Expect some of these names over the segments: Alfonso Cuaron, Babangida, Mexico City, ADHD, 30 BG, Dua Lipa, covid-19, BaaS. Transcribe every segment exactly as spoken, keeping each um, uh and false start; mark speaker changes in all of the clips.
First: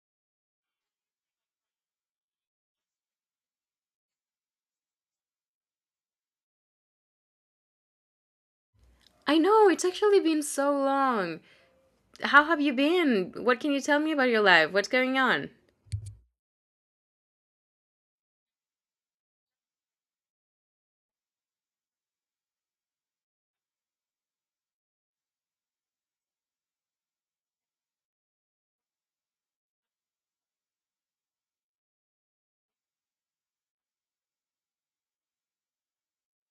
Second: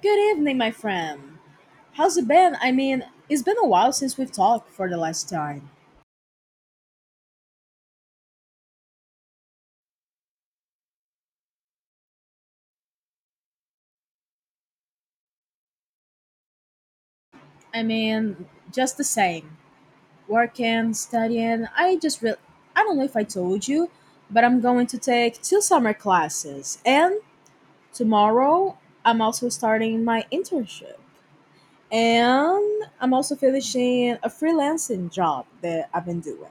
Speaker 1: Good evening, my friend. How's it been? I mean, it's been a while since we've talked for the last time.
Speaker 2: I know, it's actually been so long. How have you been? What can you tell me about your life? What's going on?
Speaker 1: I mean, just the same. Working, studying. I just re- I don't know if I told you, but I'm going to take two summer classes. And tomorrow, I'm also starting my internship. And I'm also finishing a freelancing job that I've been doing.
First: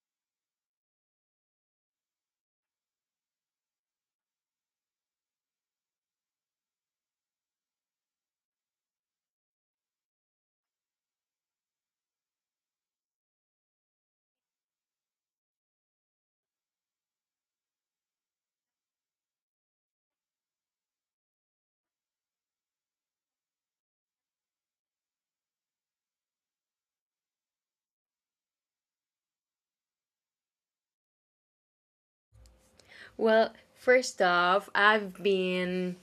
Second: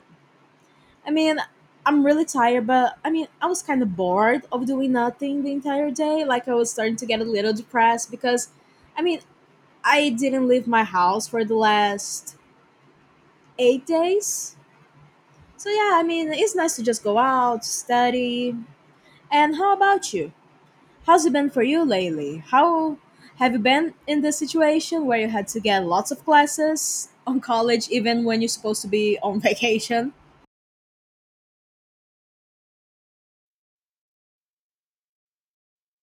Speaker 1: I mean, I'm really tired, but I mean, I was kind of bored of doing nothing the entire day. Like, I was starting to get a little depressed because, I mean, I didn't leave my house for the last eight days. So, yeah, I mean, it's nice to just go out, study. And how about you? How's it been for you lately? How have you been in this situation where you had to get lots of classes on college, even when you're supposed to be on vacation?
Speaker 2: Well, first off, I've been.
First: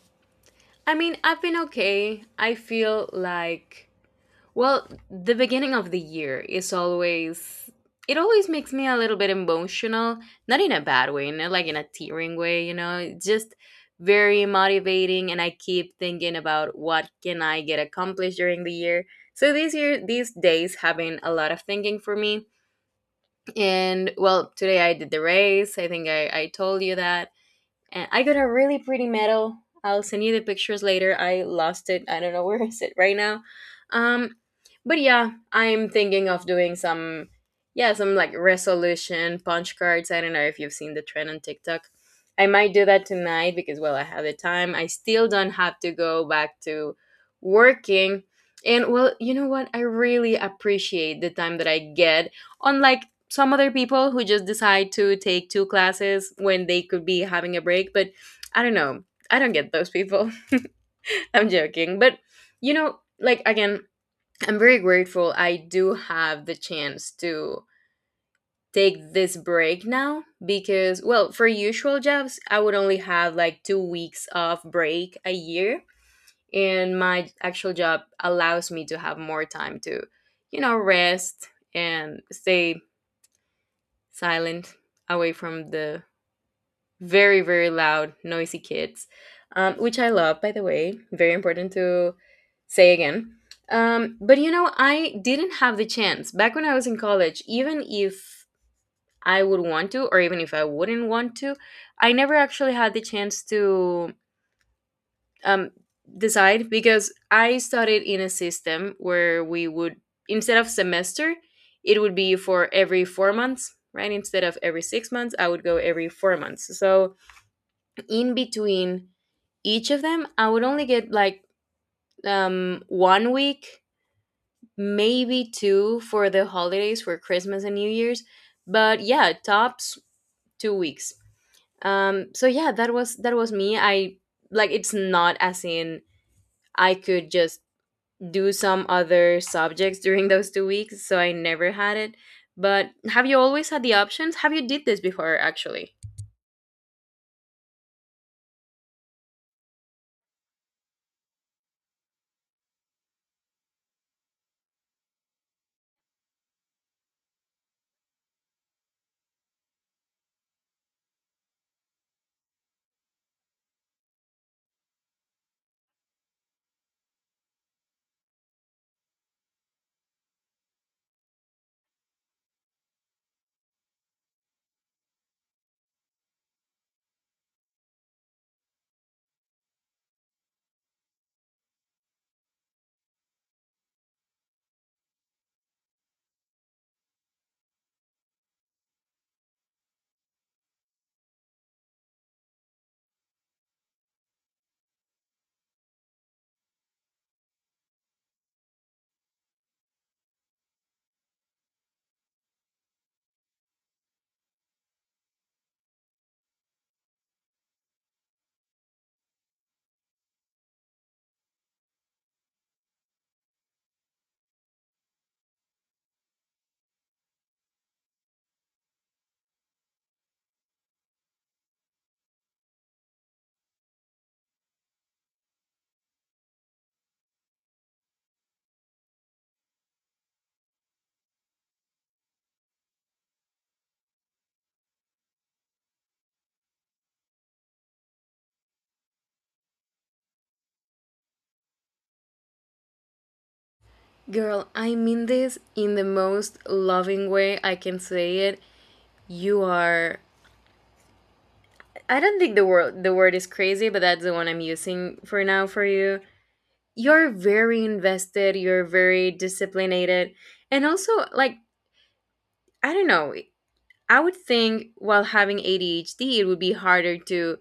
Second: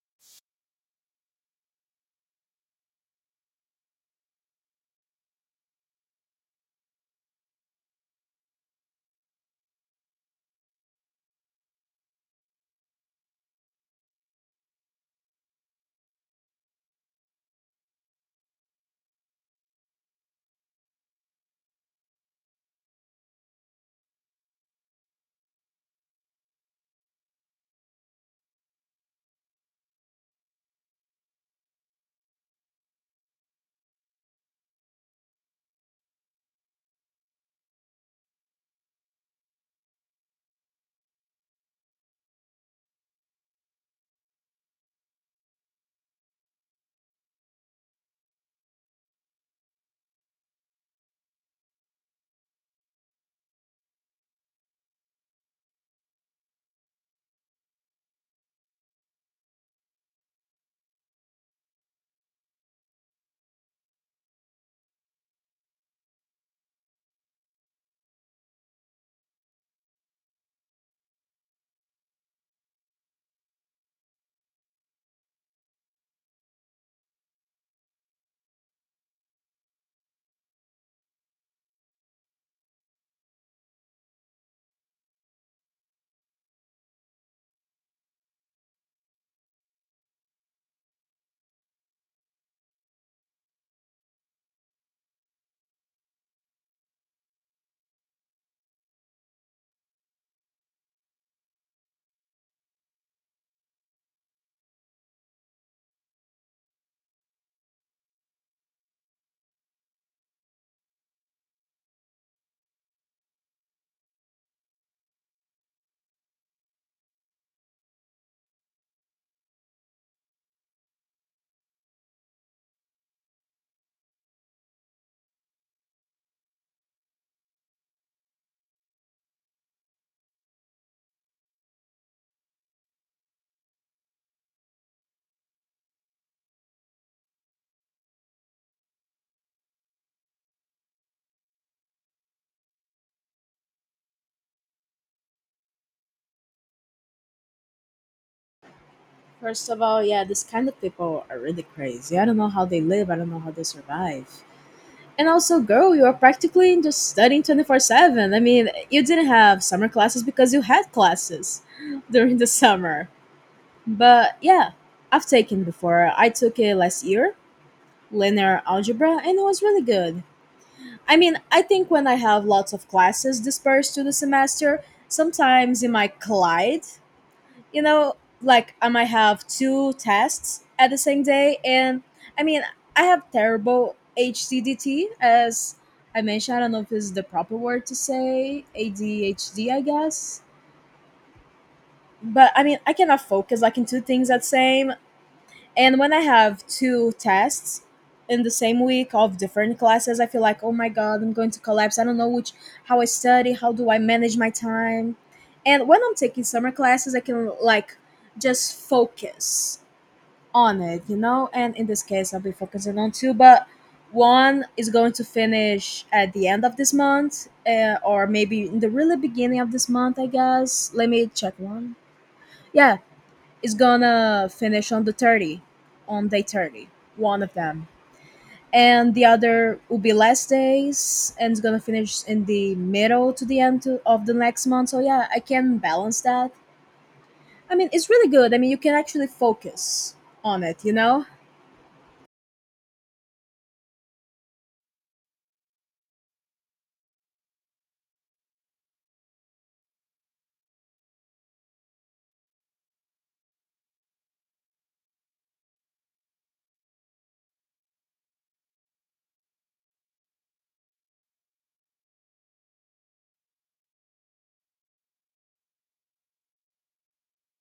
Speaker 2: I mean, I've been okay. I feel like... Well, the beginning of the year is always... it always makes me a little bit emotional, not in a bad way, not like in a tearing way, you know. It's just very motivating and I keep thinking about what can I get accomplished during the year. So this year these days have been a lot of thinking for me. And well, today I did the race. I think I, I told you that, and I got a really pretty medal. I'll send you the pictures later. I lost it. I don't know where is it right now. Um, but yeah, I'm thinking of doing some, yeah, some like resolution punch cards. I don't know if you've seen the trend on TikTok. I might do that tonight because, well, I have the time. I still don't have to go back to working. And well, you know what? I really appreciate the time that I get on, like, some other people who just decide to take two classes when they could be having a break. But I don't know, I don't get those people. I'm joking, but, you know, like, again, I'm very grateful I do have the chance to take this break now, because, well, for usual jobs I would only have like two weeks of break a year, and my actual job allows me to have more time to, you know, rest and stay silent, away from the very very loud, noisy kids, um, which I love, by the way, very important to say again. Um, but, you know, I didn't have the chance back when I was in college. Even if I would want to, or even if I wouldn't want to, I never actually had the chance to um, decide, because I studied in a system where we would, instead of semester, it would be for every four months, right? Instead of every six months, I would go every four months. So in between each of them, I would only get like um, one week, maybe two, for the holidays, for Christmas and New Year's. But yeah, tops two weeks. Um, so yeah, that was that was me. I... like it's not as in I could just do some other subjects during those two weeks, so I never had it. But have you always had the options? Have you did this before actually?
Speaker 1: First of all, yeah, this kind of people are really crazy. I don't know how they live. I don't know how they survive. And also, girl, you are practically just studying twenty four seven. I mean, you didn't have summer classes because you had classes during the summer. But yeah, I've taken before. I took it last year, linear algebra, and it was really good. I mean, I think when I have lots of classes dispersed through the semester, sometimes it might collide, you know, like I might have two tests at the same day. And I mean, I have terrible H C D T, as I mentioned. I don't know if this is the proper word to say A D H D, I guess. But I mean, I cannot focus like in two things at same. And when I have two tests in the same week of different classes, I feel like, oh my god, I'm going to collapse. I don't know which how I study, how do I manage my time. And when I'm taking summer classes, I can like just focus on it, you know? And in this case, I'll be focusing on two, but one is going to finish at the end of this month, uh, or maybe in the really beginning of this month, I guess. Let me check one. Yeah, is gonna finish on the thirty, on day thirty, one of them, and the other will be less days and it's gonna finish in the middle to the end to, of the next month. So yeah, I can balance that. I mean, it's really good. I mean, you can actually focus on it, you know?
Speaker 2: Girl, I mean this in the most loving way I can say it. You are... I don't think the word... the word is crazy, but that's the one I'm using for now for you. You're very invested, you're very disciplined, and also like, I don't know, I would think while having A D H D, it would be harder to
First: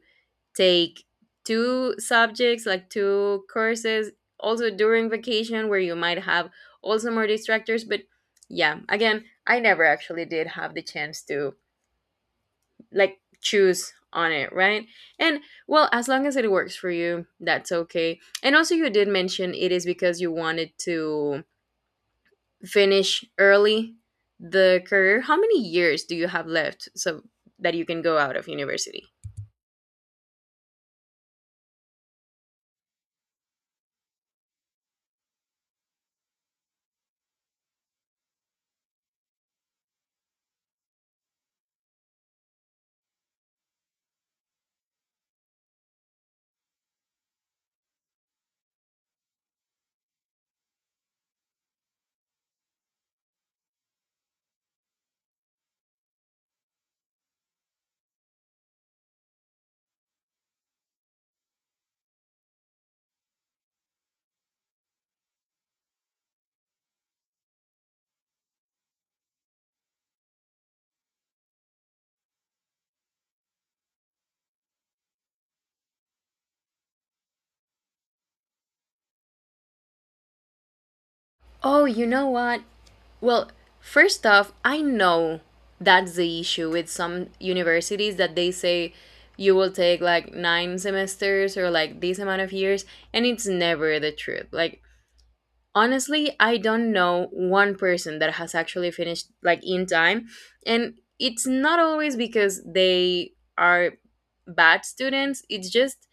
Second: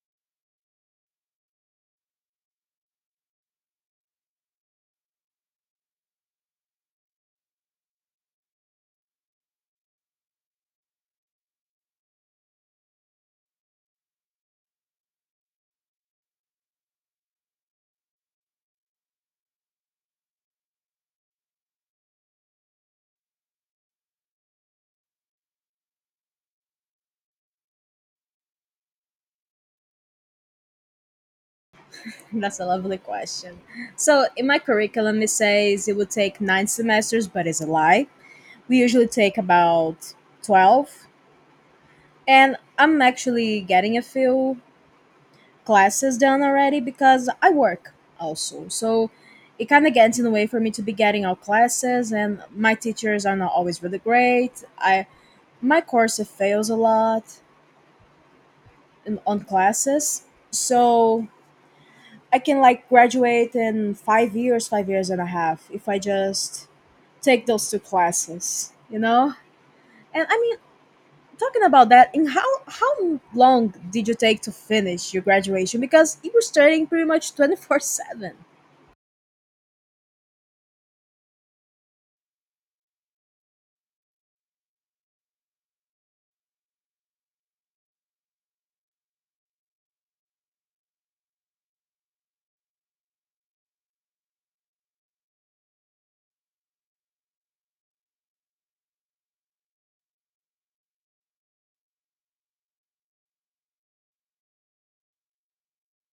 Speaker 2: take two subjects, like two courses, also during vacation, where you might have also more distractors. But yeah, again, I never actually did have the chance to like choose on it, right? And, well, as long as it works for you, that's okay. And also you did mention it is because you wanted to finish early the career. How many years do you have left so that you can go out of university?
Speaker 1: That's a lovely question. So in my curriculum it says it would take nine semesters, but it's a lie. We usually take about twelve, and I'm actually getting a few classes done already because I work also. So it kind of gets in the way for me to be getting out classes, and my teachers are not always really great. I my course it fails a lot in, on classes, so I can like graduate in five years, five years and a half if I just take those two classes, you know. And I mean, talking about that, in how how long did you take to finish your graduation? Because you were studying pretty much twenty four seven.
Speaker 2: Oh, you know what? Well, first off, I know that's the issue with some universities that they say you will take like nine semesters or like this amount of years, and it's never the truth. Like, honestly, I don't know one person that has actually finished like in time, and it's not always because they are bad students. It's just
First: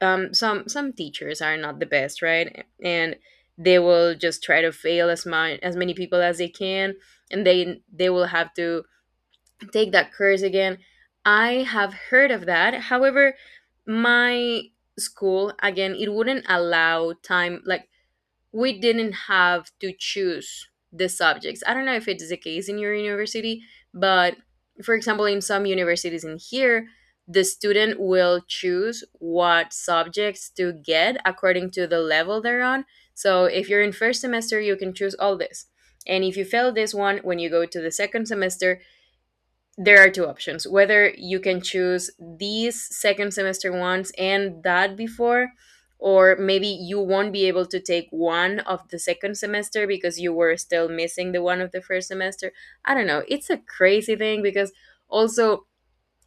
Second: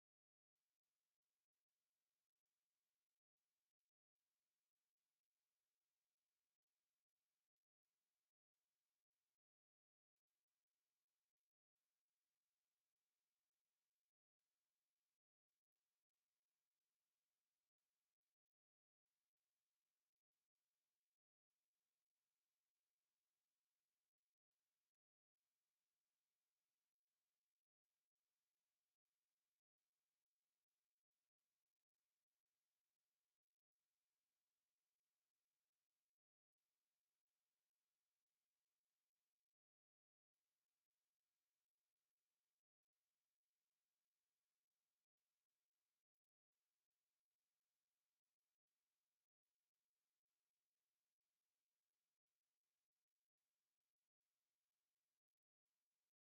Speaker 2: um some some teachers are not the best, right? And they will just try to fail as much as many people as they can, and they they will have to take that course again. I have heard of that. However, my school, again, it wouldn't allow time. Like, we didn't have to choose the subjects. I don't know if it's the case in your university, but, for example, in some universities in here, the student will choose what subjects to get according to the level they're on. So if you're in first semester, you can choose all this. And if you fail this one, when you go to the second semester, there are two options, whether you can choose these second semester ones and that before, or maybe you won't be able to take one of the second semester because you were still missing the one of the first semester. I don't know, it's a crazy thing, because also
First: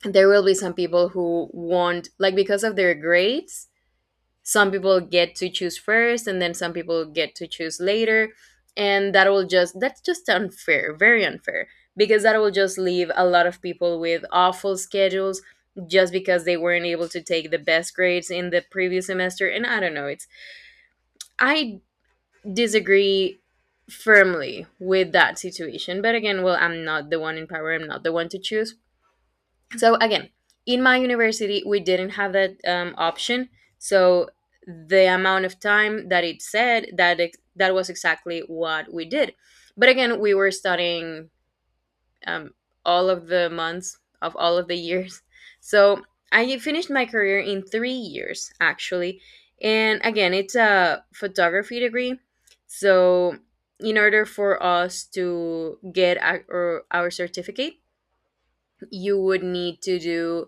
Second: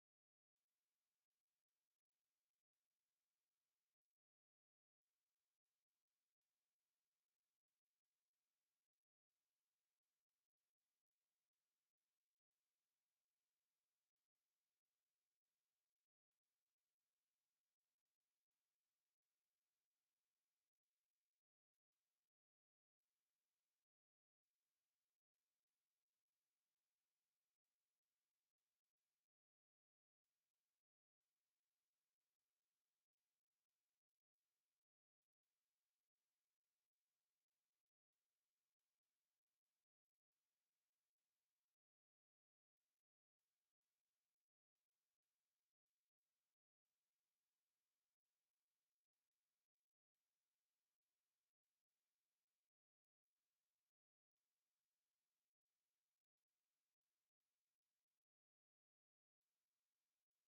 Speaker 2: there will be some people who won't, like, because of their grades, some people get to choose first and then some people get to choose later. And that will just... that's just unfair, very unfair, because that will just leave a lot of people with awful schedules just because they weren't able to take the best grades in the previous semester. And I don't know, it's... I disagree firmly with that situation. But again, well, I'm not the one in power, I'm not the one to choose. So again, in my university we didn't have that um, option. So the amount of time that it said, that ex- that was exactly what we did. But again, we were studying um, all of the months of all of the years. So I finished my career in three years, actually. And again, it's a photography degree. So in order for us to get our, our certificate, you would need to do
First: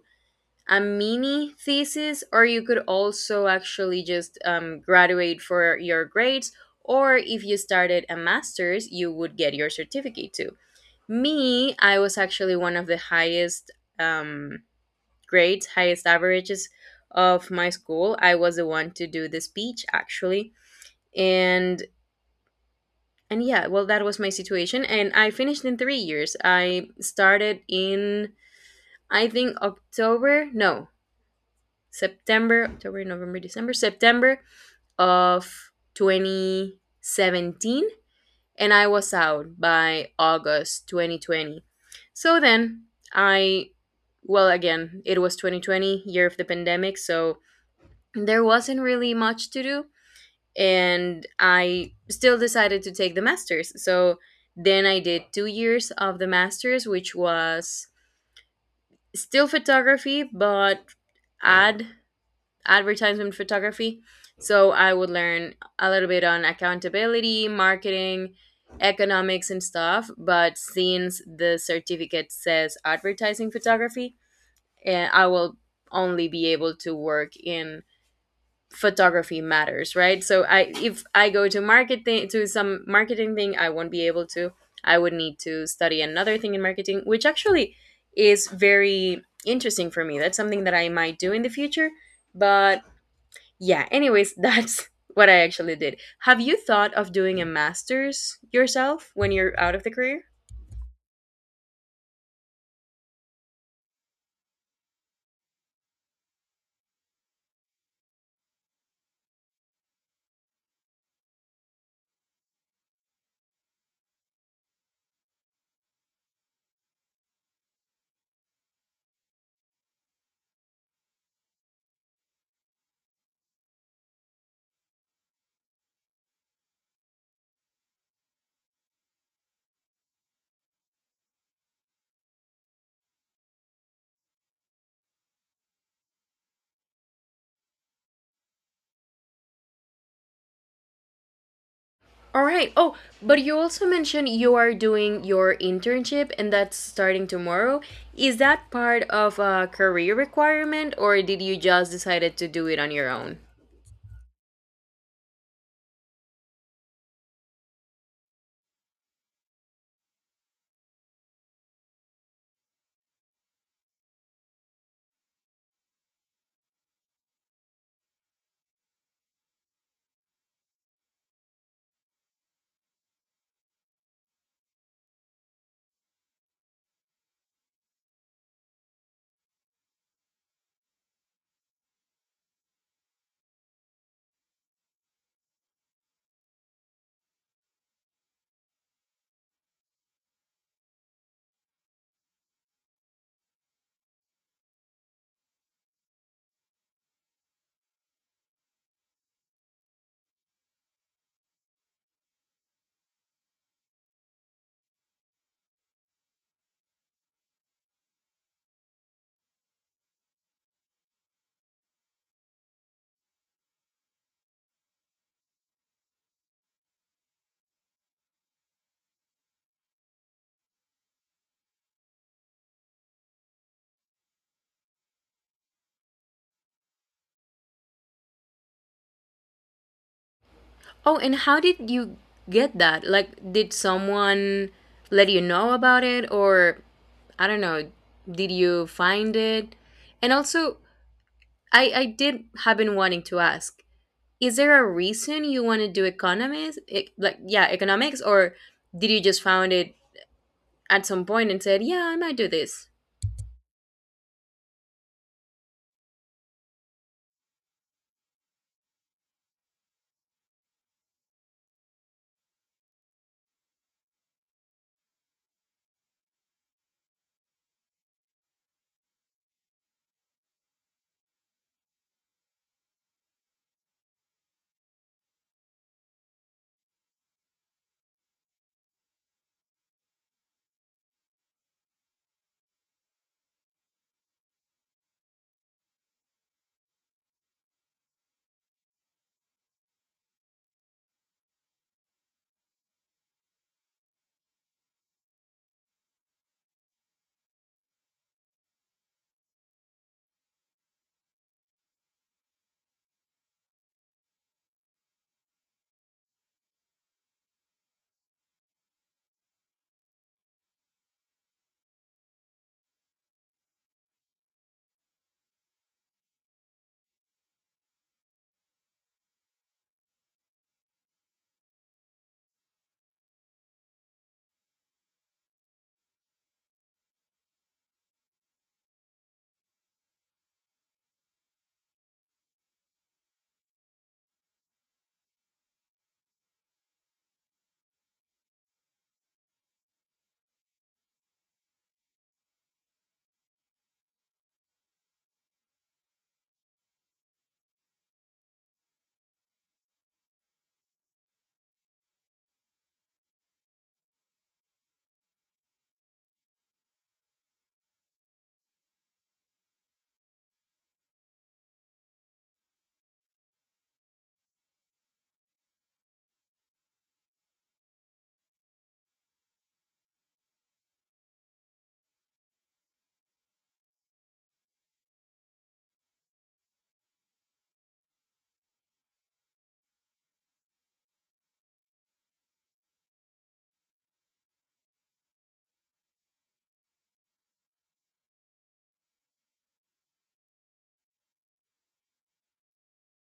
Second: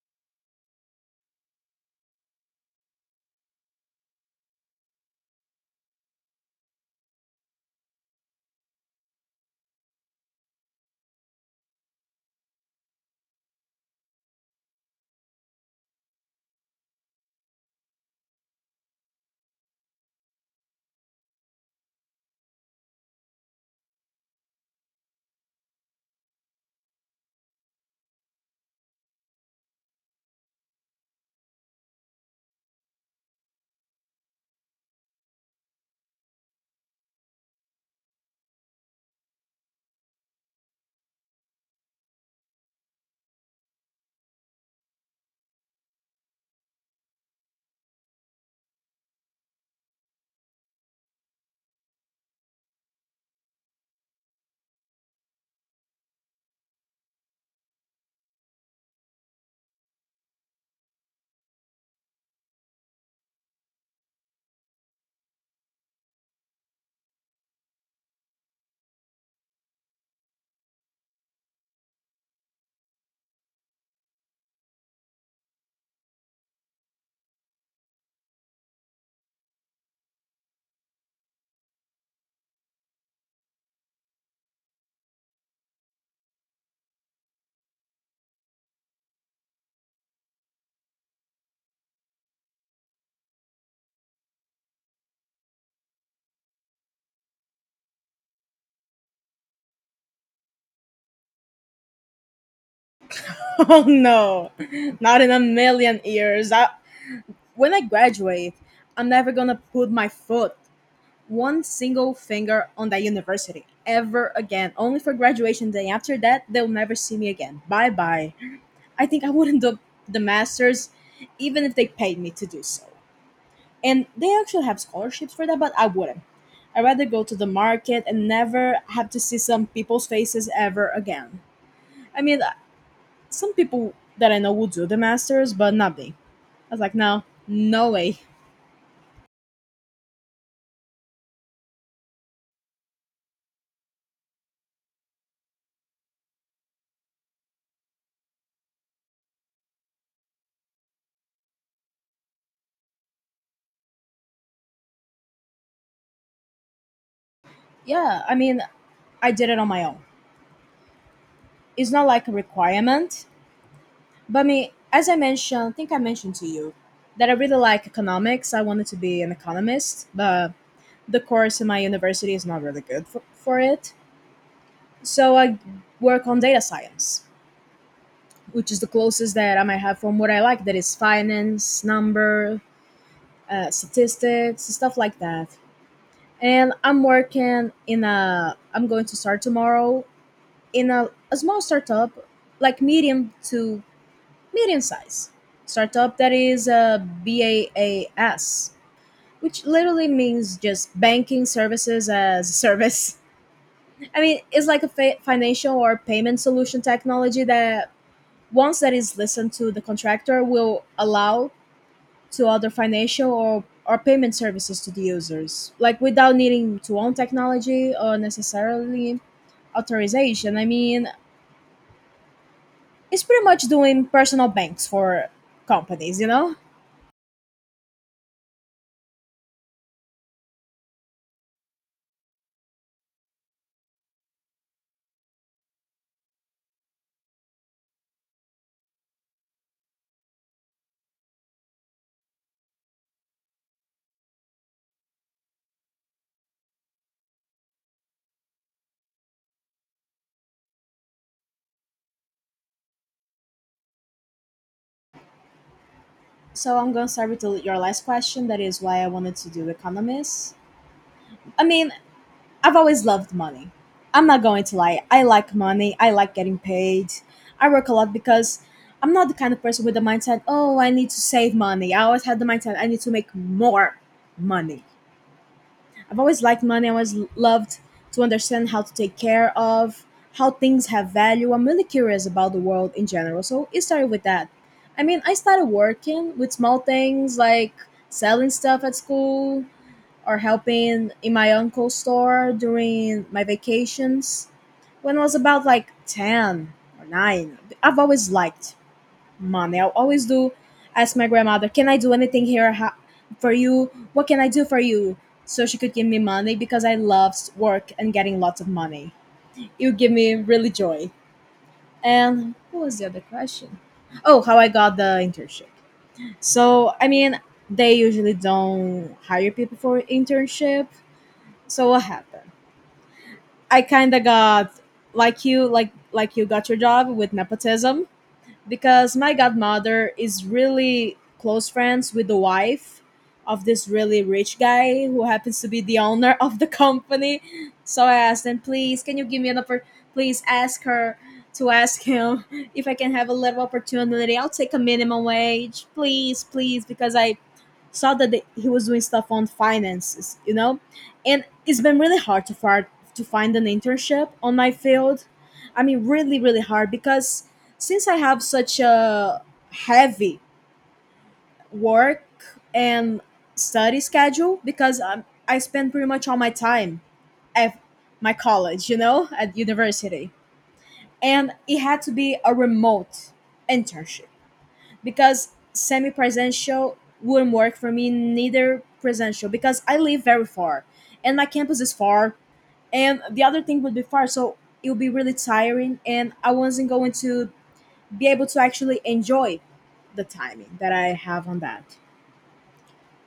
Speaker 2: a mini thesis, or you could also actually just um, graduate for your grades. Or if you started a master's, you would get your certificate too. Me, I was actually one of the highest um, grades, highest averages of my school. I was the one to do the speech actually. And... and yeah, well, that was my situation. And I finished in three years. I started in, I think, October. No, September, October, November, December, September of twenty seventeen, and I was out by August twenty twenty. So then I, well, again, it was twenty twenty, year of the pandemic, so there wasn't really much to do, and I still decided to take the master's. So then I did two years of the master's, which was still photography, but add advertisement photography. So I would learn a little bit on accountability, marketing, economics, and stuff. But since the certificate says advertising photography, eh, I will only be able to work in photography matters, right? So I if I go to marketing, to some marketing thing, I won't be able to. I would need to study another thing in marketing, which actually is very interesting for me. That's something that I might do in the future. But yeah, anyways, that's what I actually did. Have you thought of doing a master's yourself when you're out of the career?
Speaker 1: Oh no, not in a million years. I, when I graduate, I'm never gonna put my foot, one single finger on that university ever again. Only for graduation day. After that, they'll never see me again. Bye bye. I think I wouldn't do the masters, even if they paid me to do so. And they actually have scholarships for that, but I wouldn't. I'd rather go to the market and never have to see some people's faces ever again. I mean, some people that I know will do the masters, but not me. I was like, no, no way.
Speaker 2: All right. Oh, but you also mentioned you are doing your internship and that's starting tomorrow. Is that part of a career requirement or did you just decided to do it on your own?
Speaker 1: Yeah, I mean, I did it on my own. It's not like a requirement, but I mean, as I mentioned, I think I mentioned to you that I really like economics. I wanted to be an economist, but the course in my university is not really good for, for it. So I work on data science, which is the closest that I might have from what I like, that is finance, number, uh, statistics, stuff like that. And I'm working in a, I'm going to start tomorrow in a, a small startup, like medium to medium size startup that is a BaaS, which literally means just banking services as a service. I mean, it's like a fa- financial or payment solution technology that once that is listened to the contractor will allow to other financial or, or payment services to the users, like without needing to own technology or necessarily authorization. I mean, it's pretty much doing personal banks for companies, you know?
Speaker 2: Oh, and how did you get that? Like, did someone let you know about it, or I don't know, did you find it? And also, I, I did have been wanting to ask, is there a reason you want to do economics? Ec- like, yeah, economics, or did you just found it at some point and said, yeah, I might do this?
Speaker 1: So I'm going to start with the- your last question. That is why I wanted to do economics. I mean, I've always loved money. I'm not going to lie. I like money. I like getting paid. I work a lot because I'm not the kind of person with the mindset, oh, I need to save money. I always had the mindset, I need to make more money. I've always liked money. I always loved to understand how to take care of, how things have value. I'm really curious about the world in general. So it started with that. I mean, I started working with small things like selling stuff at school or helping in my uncle's store during my vacations when I was about like ten or nine. I've always liked money. I'll always do ask my grandmother, "Can I do anything here ho- for you? What can I do for you?" So she could give me money because I loved work and getting lots of money. It would give me really joy. And what was the other question? Oh, how I got the internship. So I mean, they usually don't hire people for internship. So what happened? I kind of got like you, like like you got your job with nepotism. Because my godmother is really close friends with the wife of this really rich guy who happens to be the owner of the company. So I asked them, please, can you give me an oppor- please ask her to ask him if I can have a little opportunity. I'll take a minimum wage, please, please, because I saw that they, he was doing stuff on finances, you know, and it's been really hard to find to find an internship on my field. I mean, really, really hard because since I have such a heavy work and study schedule, because um, I spend pretty much all my time at my college, you know, at university, and it had to be a remote internship because semi presential wouldn't work for me, neither presential, because I live very far and my campus is far, and the other thing would be far, so it would be really tiring, and I wasn't going to be able to actually enjoy the timing that I have on that.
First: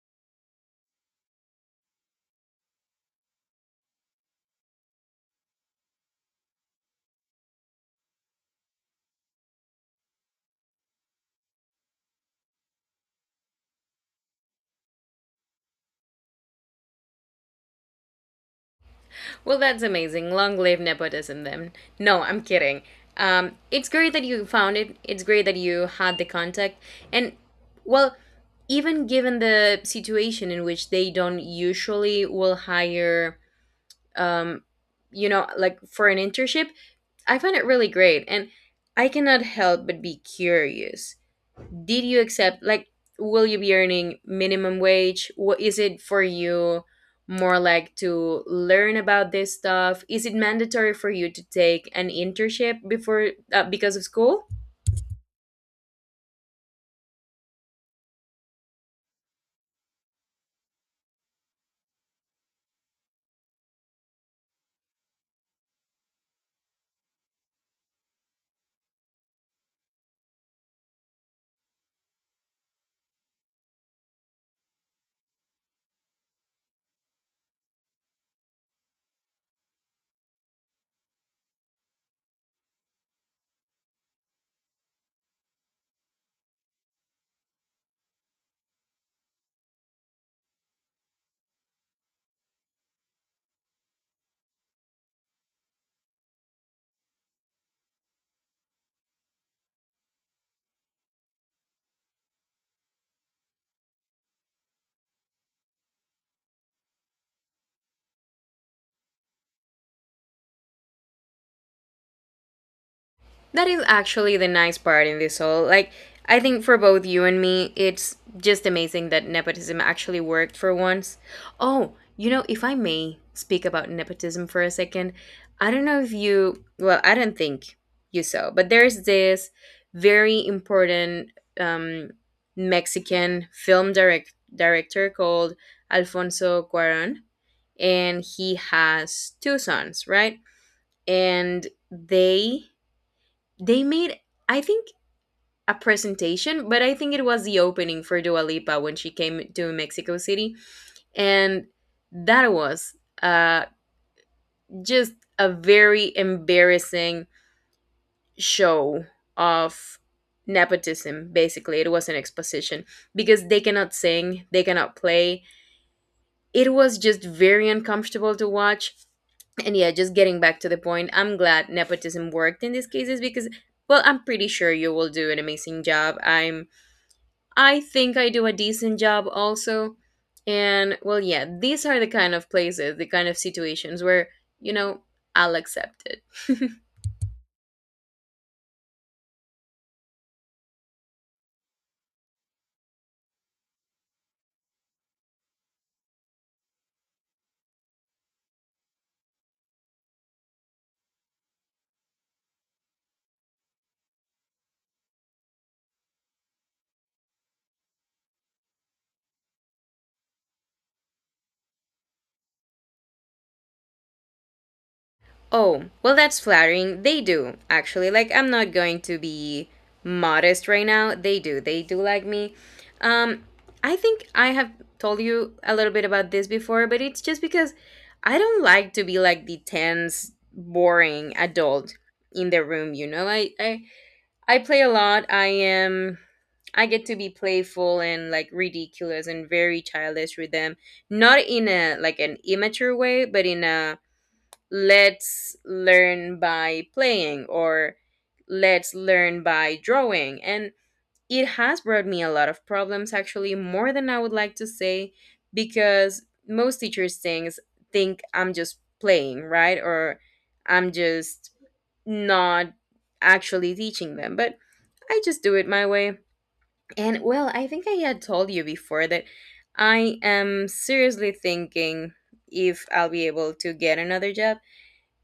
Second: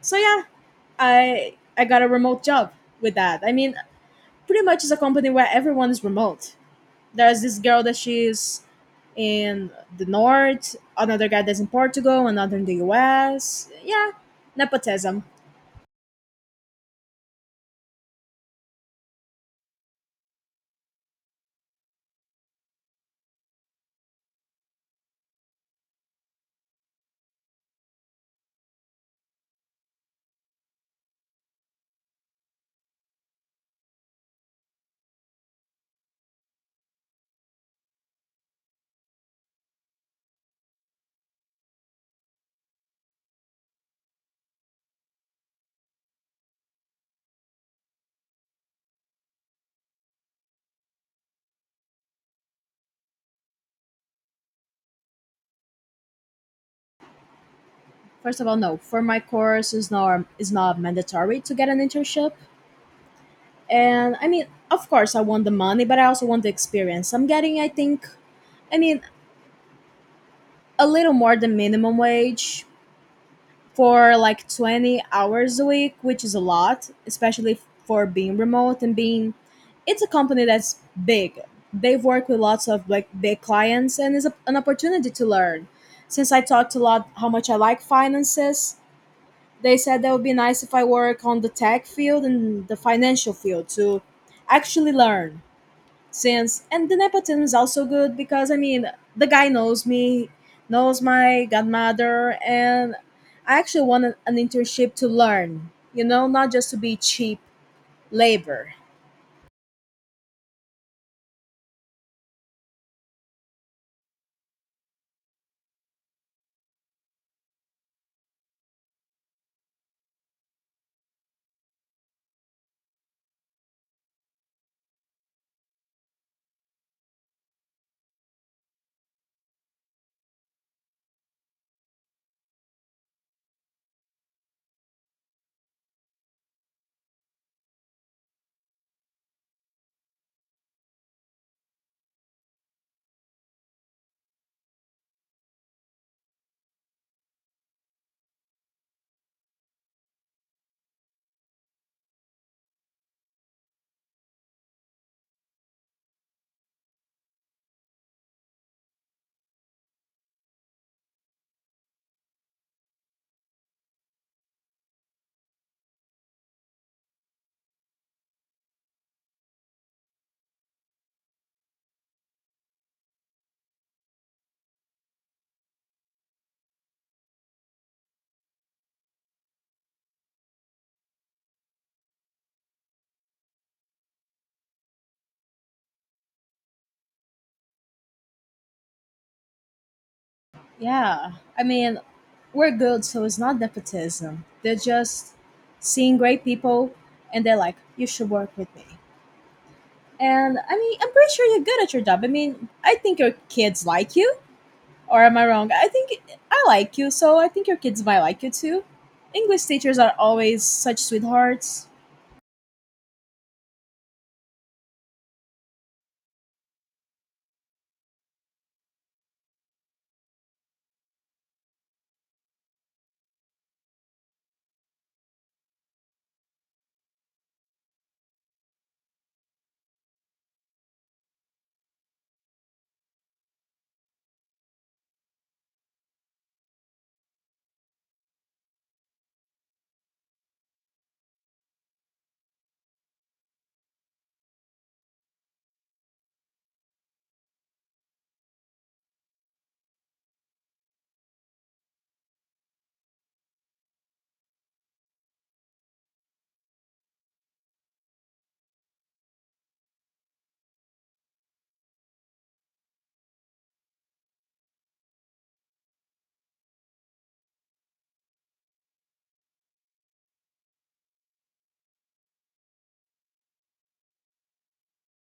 Speaker 1: So yeah, I I got a remote job with that. I mean, pretty much it's a company where everyone is remote. There's this girl that she's in the north, another guy that's in Portugal, another in the U S. Yeah, nepotism.
Speaker 2: Well, that's amazing. Long live nepotism, then. No, I'm kidding. Um, it's great that you found it. It's great that you had the contact. And, well, even given the situation in which they don't usually will hire, um, you know, like for an internship, I find it really great. And I cannot help but be curious. Did you accept, like, will you be earning minimum wage? What is it for you, more like to learn about this stuff? Is it mandatory for you to take an internship before, uh, because of school?
Speaker 1: First of all, no. For my course, is not is not mandatory to get an internship. And I mean, of course, I want the money, but I also want the experience. I'm getting, I think, I mean, a little more than minimum wage for like twenty hours a week, which is a lot, especially for being remote and being it's a company that's big. They've worked with lots of like big clients and it's a, an opportunity to learn. Since I talked a lot how much I like finances, they said that would be nice if I work on the tech field and the financial field to actually learn, since and the nepotism is also good because I mean the guy knows me, knows my godmother, and I actually want an, an internship to learn, you know, not just to be cheap labor.
Speaker 2: That is actually the nice part in this all. Like, I think for both you and me, it's just amazing that nepotism actually worked for once. Oh, you know, if I may speak about nepotism for a second, I don't know if you... well, I don't think you saw, but there's this very important um, Mexican film direct- director called Alfonso Cuaron, and he has two sons, right? And they they made, I think, a presentation, but I think it was the opening for Dua Lipa when she came to Mexico City. And that was uh, just a very embarrassing show of nepotism, basically. It was an exposition because they cannot sing, they cannot play. It was just very uncomfortable to watch. And yeah, just getting back to the point, I'm glad nepotism worked in these cases because, well, I'm pretty sure you will do an amazing job. I'm... I think I do a decent job also. And well, yeah, these are the kind of places, the kind of situations where, you know, I'll accept it.
Speaker 1: Yeah, I mean we're good, so it's not nepotism. They're just seeing great people, and they're like, you should work with me. And I mean, I'm pretty sure you're good at your job. I mean, I think your kids like you. Or am I wrong? I think I like you, so I think your kids might like you too. English teachers are always such sweethearts.
Speaker 2: Oh, well, that's flattering. They do, actually. Like, I'm not going to be modest right now. They do. They do like me. Um, I think I have told you a little bit about this before, but it's just because I don't like to be like the tense, boring adult in the room, you know? I, I I play a lot. I am... I get to be playful and like ridiculous and very childish with them. Not in a like an immature way, but in a let's learn by playing or let's learn by drawing. And it has brought me a lot of problems, actually, more than I would like to say, because most teachers things think I'm just playing, right? Or I'm just not actually teaching them. But I just do it my way. And well, I think I had told you before that I am seriously thinking if I'll be able to get another job.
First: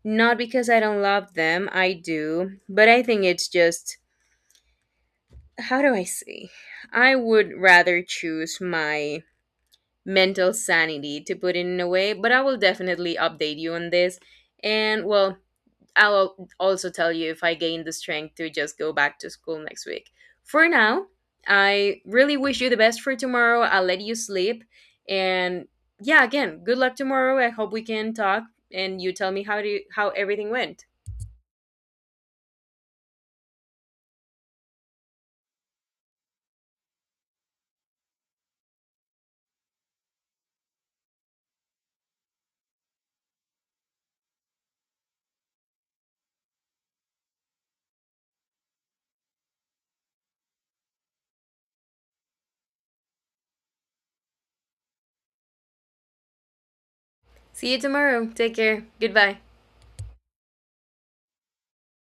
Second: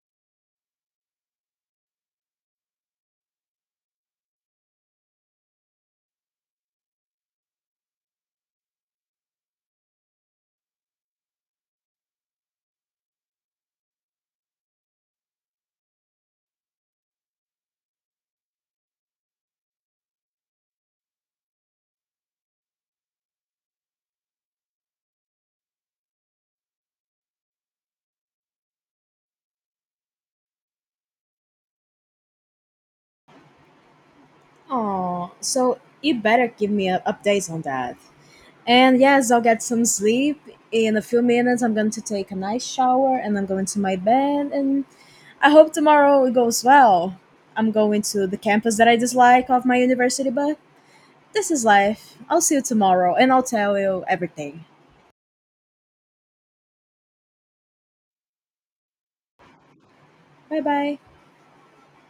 Speaker 2: Not because I don't love them, I do, but I think it's just, how do I say? I would rather choose my mental sanity, to put it in a way, but I will definitely update you on this. And well, I'll also tell you if I gain the strength to just go back to school next week. For now, I really wish you the best for tomorrow. I'll let you sleep. And yeah, again, good luck tomorrow. I hope we can talk and you tell me how do how everything went.
Speaker 1: Oh, so you better give me uh, updates on that. And yes, I'll get some sleep. In a few minutes, I'm going to take a nice shower and I'm going to my bed. And I hope tomorrow it goes well. I'm going to the campus that I dislike of my university, but this is life. I'll see you tomorrow and I'll tell you everything.
Speaker 2: See you tomorrow. Take care. Goodbye.
Speaker 1: Bye bye.